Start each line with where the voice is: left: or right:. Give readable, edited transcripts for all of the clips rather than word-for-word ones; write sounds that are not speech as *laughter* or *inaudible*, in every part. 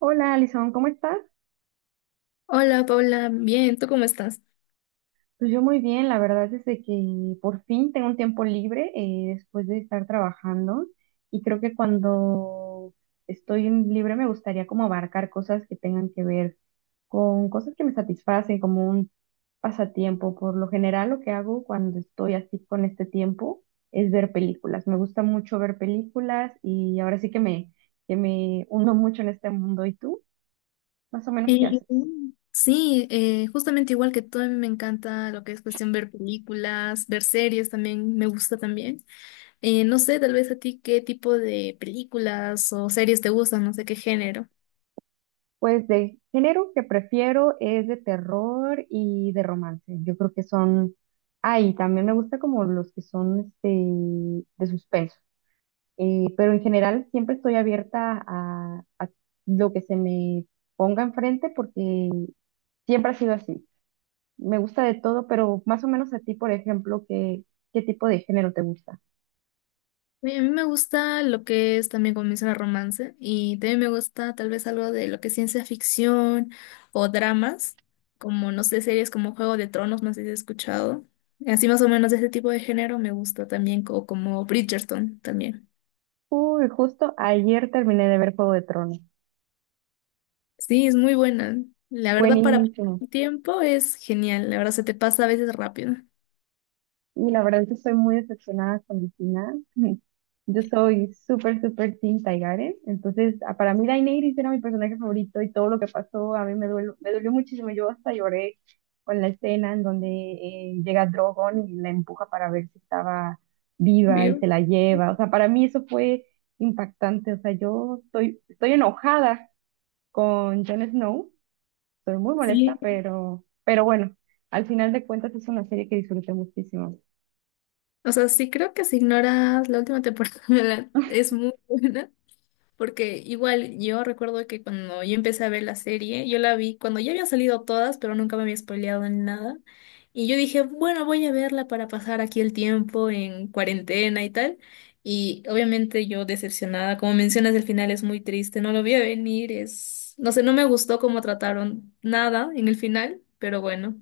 right: Hola, Alison, ¿cómo estás?
left: Hola Paula, bien, ¿tú cómo estás?
right: Pues yo muy bien, la verdad es de que por fin tengo un tiempo libre después de estar trabajando y creo que cuando estoy en libre me gustaría como abarcar cosas que tengan que ver con cosas que me satisfacen, como un pasatiempo. Por lo general lo que hago cuando estoy así con este tiempo es ver películas. Me gusta mucho ver películas y ahora sí que me uno mucho en este mundo. ¿Y tú? Más o menos, ¿qué
left: Eh,
right: haces?
left: sí, justamente igual que tú, a mí me encanta lo que es cuestión ver películas, ver series también, me gusta también. No sé, tal vez a ti qué tipo de películas o series te gustan, no sé qué género.
right: Pues de género que prefiero es de terror y de romance. Yo creo que ay, también me gusta como los que son este, de suspenso. Pero en general siempre estoy abierta a lo que se me ponga enfrente porque siempre ha sido así. Me gusta de todo, pero más o menos a ti, por ejemplo, ¿ qué tipo de género te gusta?
left: Oye, a mí me gusta lo que es también como mencionar romance y también me gusta tal vez algo de lo que es ciencia ficción o dramas, como no sé, series como Juego de Tronos, no sé si has escuchado. Así más o menos de ese tipo de género me gusta también, o como Bridgerton también.
right: Uy, justo ayer terminé de ver Juego de Tronos.
left: Sí, es muy buena. La verdad para pasar
right: Buenísimo.
left: el tiempo es genial, la verdad se te pasa a veces rápido.
right: Y la verdad es que estoy muy decepcionada con el final. *laughs* Yo soy súper, súper Team Taigare. Entonces, ah, para mí Daenerys era mi personaje favorito y todo lo que pasó a mí me dolió muchísimo. Yo hasta lloré con la escena en donde llega Drogon y la empuja para ver si estaba viva y
left: ¿Vivo?
right: se la lleva. O sea, para mí eso fue impactante. O sea, estoy enojada con Jon Snow. Estoy muy molesta,
left: Sí,
right: pero bueno, al final de cuentas es una serie que disfruté muchísimo.
left: o sea, sí creo que si ignoras la última temporada *laughs* es muy buena. Porque igual yo recuerdo que cuando yo empecé a ver la serie, yo la vi cuando ya habían salido todas, pero nunca me había spoileado en nada. Y yo dije, bueno, voy a verla para pasar aquí el tiempo en cuarentena y tal. Y obviamente yo decepcionada, como mencionas, el final es muy triste, no lo vi a venir, es, no sé, no me gustó cómo trataron nada en el final, pero bueno.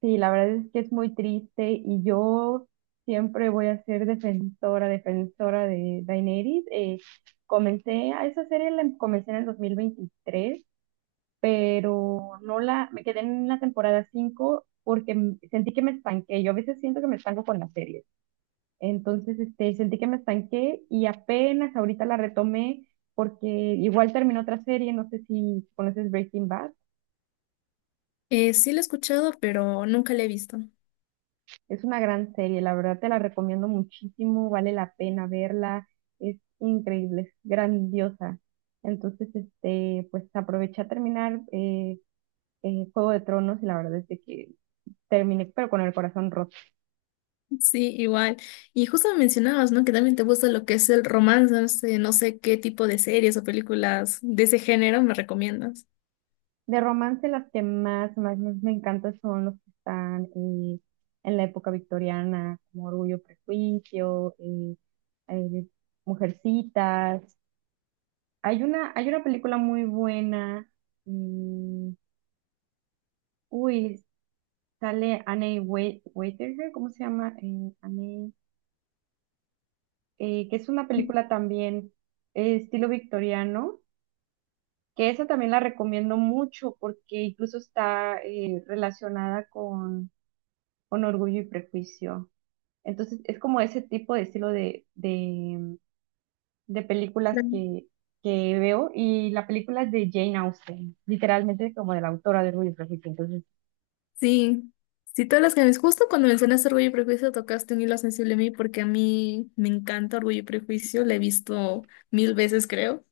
right: Sí, la verdad es que es muy triste y yo siempre voy a ser defensora de Daenerys. Comencé a esa serie, la comencé en el 2023, pero no la, me quedé en la temporada 5 porque sentí que me estanqué. Yo a veces siento que me estanco con las series. Entonces, este, sentí que me estanqué y apenas ahorita la retomé porque igual terminó otra serie, no sé si conoces Breaking Bad.
left: Sí la he escuchado, pero nunca la he visto.
right: Es una gran serie, la verdad te la recomiendo muchísimo, vale la pena verla, es increíble, es grandiosa. Entonces, este, pues aproveché a terminar Juego de Tronos y la verdad es de que terminé, pero con el corazón roto.
left: Sí, igual. Y justo me mencionabas, ¿no? Que también te gusta lo que es el romance, no sé, no sé qué tipo de series o películas de ese género me recomiendas.
right: De romance, las más me encantan son los que están en la época victoriana, como Orgullo, Prejuicio, eh, Mujercitas. Hay una película muy buena. mm, uy, Sale Anne Waitager, ¿cómo se llama? Anne, que es una película también estilo victoriano, que esa también la recomiendo mucho porque incluso está relacionada con Orgullo y Prejuicio. Entonces es como ese tipo de estilo de películas
left: Claro.
right: que veo y la película es de Jane Austen, literalmente como de la autora de Orgullo y Prejuicio. Entonces,
left: Sí, sí, todas las que me justo cuando mencionaste Orgullo y Prejuicio tocaste un hilo sensible a mí porque a mí me encanta Orgullo y Prejuicio, la he visto mil veces, creo.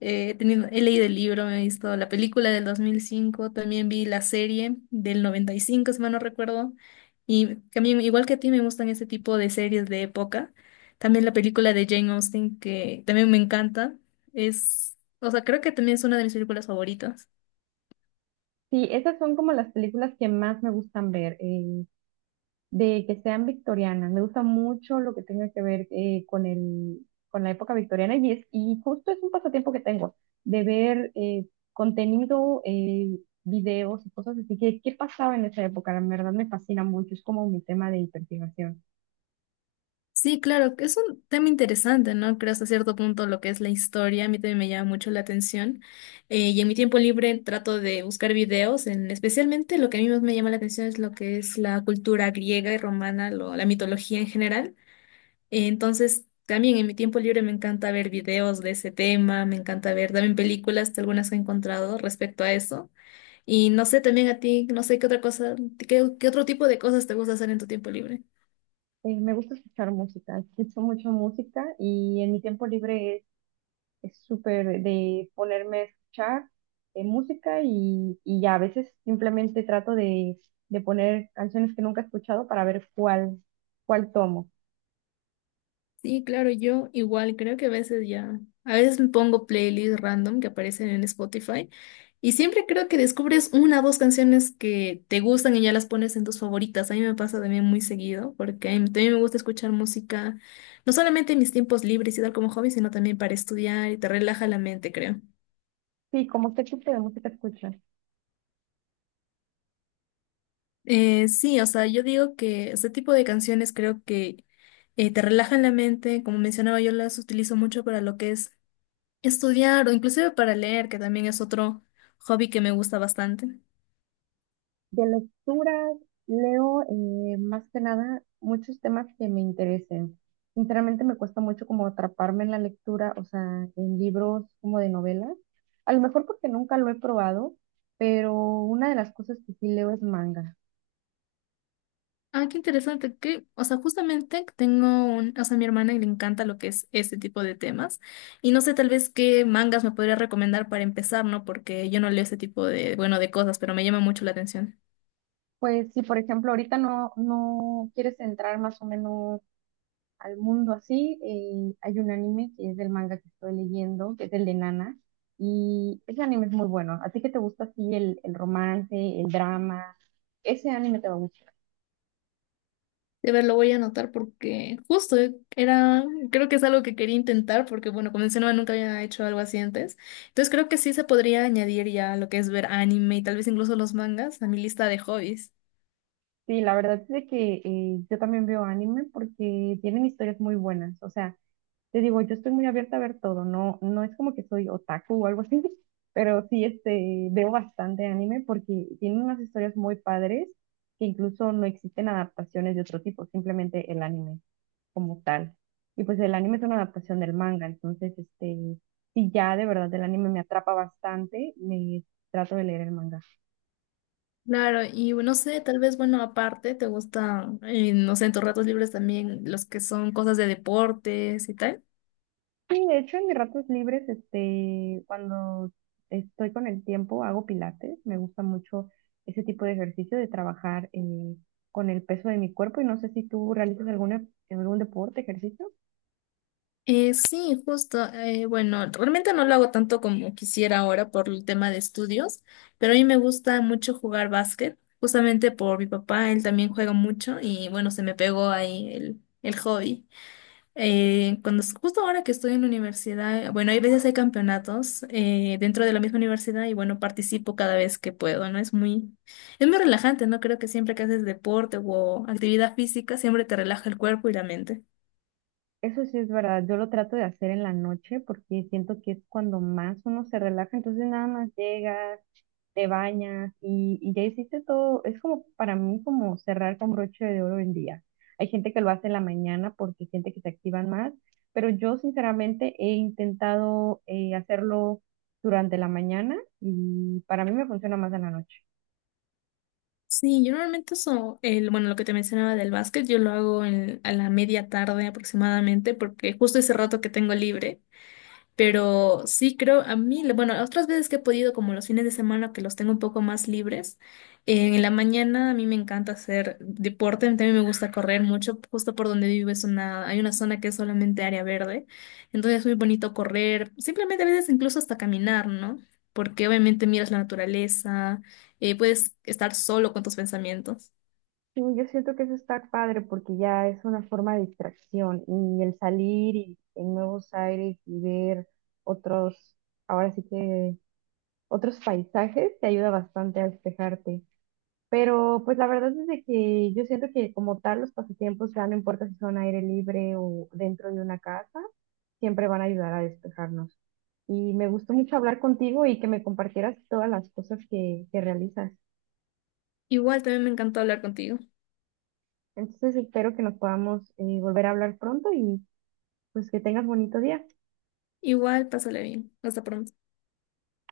left: He tenido, he leído el libro, me he visto la película del 2005, también vi la serie del 95 si mal no recuerdo. Y también, igual que a ti, me gustan ese tipo de series de época. También la película de Jane Austen, que también me encanta. Es, o sea, creo que también es una de mis películas favoritas.
right: sí, esas son como las películas que más me gustan ver. De que sean victorianas. Me gusta mucho lo que tenga que ver con con la época victoriana y y justo es un pasatiempo que tengo, de ver contenido, videos y cosas así, que qué pasaba en esa época, la verdad me fascina mucho, es como mi tema de investigación.
left: Sí, claro, que es un tema interesante, ¿no? Creo hasta cierto punto lo que es la historia, a mí también me llama mucho la atención. Y en mi tiempo libre trato de buscar videos, en, especialmente lo que a mí más me llama la atención es lo que es la cultura griega y romana, la mitología en general. Entonces, también en mi tiempo libre me encanta ver videos de ese tema, me encanta ver también películas, algunas que he encontrado respecto a eso. Y no sé, también a ti, no sé qué otra cosa, qué, qué otro tipo de cosas te gusta hacer en tu tiempo libre.
right: Me gusta escuchar música, escucho mucho música y en mi tiempo libre es súper de ponerme a escuchar música y ya a veces simplemente trato de poner canciones que nunca he escuchado para ver cuál tomo.
left: Sí, claro, yo igual creo que a veces ya, a veces me pongo playlists random que aparecen en Spotify y siempre creo que descubres una o dos canciones que te gustan y ya las pones en tus favoritas. A mí me pasa también muy seguido porque a mí también me gusta escuchar música, no solamente en mis tiempos libres y tal como hobby, sino también para estudiar y te relaja la mente, creo.
right: Sí, ¿como qué tipo de música escuchas?
left: Sí, o sea, yo digo que este tipo de canciones creo que te relajan la mente. Como mencionaba, yo las utilizo mucho para lo que es estudiar o inclusive para leer, que también es otro hobby que me gusta bastante.
right: De lecturas leo más que nada muchos temas que me interesen. Sinceramente me cuesta mucho como atraparme en la lectura, o sea, en libros como de novelas. A lo mejor porque nunca lo he probado, pero una de las cosas que sí leo es manga.
left: Ah, qué interesante, que, o sea, justamente tengo un, o sea, a mi hermana le encanta lo que es este tipo de temas y no sé tal vez qué mangas me podría recomendar para empezar, ¿no? Porque yo no leo ese tipo de, bueno, de cosas, pero me llama mucho la atención.
right: Pues si por ejemplo ahorita no quieres entrar más o menos al mundo así, hay un anime que es del manga que estoy leyendo, que es el de Nana, y ese anime es muy bueno. A ti que te gusta así el romance, el drama, ese anime te va a gustar.
left: De ver, lo voy a anotar porque justo era, creo que es algo que quería intentar porque, bueno, como mencionaba, nunca había hecho algo así antes. Entonces creo que sí se podría añadir ya lo que es ver anime y tal vez incluso los mangas a mi lista de hobbies.
right: Sí, la verdad es de que yo también veo anime porque tienen historias muy buenas. O sea, te digo, yo estoy muy abierta a ver todo, no es como que soy otaku o algo así, *laughs* pero sí este, veo bastante anime porque tiene unas historias muy padres que incluso no existen adaptaciones de otro tipo, simplemente el anime como tal. Y pues el anime es una adaptación del manga, entonces este, si ya de verdad el anime me atrapa bastante, me trato de leer el manga.
left: Claro, y no sé, tal vez, bueno, aparte, te gusta no sé, en tus ratos libres también los que son cosas de deportes y tal.
right: Sí, de hecho, en mis ratos libres, este, cuando estoy con el tiempo, hago pilates. Me gusta mucho ese tipo de ejercicio de trabajar con el peso de mi cuerpo. Y no sé si tú realizas algún deporte, ejercicio.
left: Sí, justo. Bueno, realmente no lo hago tanto como quisiera ahora por el tema de estudios, pero a mí me gusta mucho jugar básquet, justamente por mi papá, él también juega mucho y bueno, se me pegó ahí el hobby. Justo ahora que estoy en la universidad, bueno, hay veces hay campeonatos dentro de la misma universidad y bueno, participo cada vez que puedo, ¿no? Es muy relajante, ¿no? Creo que siempre que haces deporte o actividad física, siempre te relaja el cuerpo y la mente.
right: Eso sí es verdad. Yo lo trato de hacer en la noche porque siento que es cuando más uno se relaja. Entonces nada más llegas, te bañas y ya hiciste todo. Es como para mí como cerrar con broche de oro el día. Hay gente que lo hace en la mañana porque siente que se activan más, pero yo sinceramente he intentado hacerlo durante la mañana y para mí me funciona más en la noche.
left: Sí, yo normalmente eso, el, bueno, lo que te mencionaba del básquet, yo lo hago a la media tarde aproximadamente, porque justo ese rato que tengo libre. Pero sí creo, a mí, bueno, otras veces que he podido, como los fines de semana que los tengo un poco más libres, en la mañana a mí me encanta hacer deporte, también me gusta correr mucho, justo por donde vivo es una, hay una zona que es solamente área verde, entonces es muy bonito correr, simplemente a veces incluso hasta caminar, ¿no? Porque obviamente miras la naturaleza, puedes estar solo con tus pensamientos.
right: Sí, yo siento que eso está padre porque ya es una forma de distracción y el salir y en nuevos aires y ver otros, ahora sí que otros paisajes te ayuda bastante a despejarte. Pero pues la verdad es de que yo siento que como tal los pasatiempos, ya no importa si son aire libre o dentro de una casa, siempre van a ayudar a despejarnos. Y me gustó mucho hablar contigo y que me compartieras todas las cosas que realizas.
left: Igual también me encantó hablar contigo.
right: Entonces espero que nos podamos volver a hablar pronto y pues que tengas bonito día.
left: Igual, pásale bien. Hasta pronto.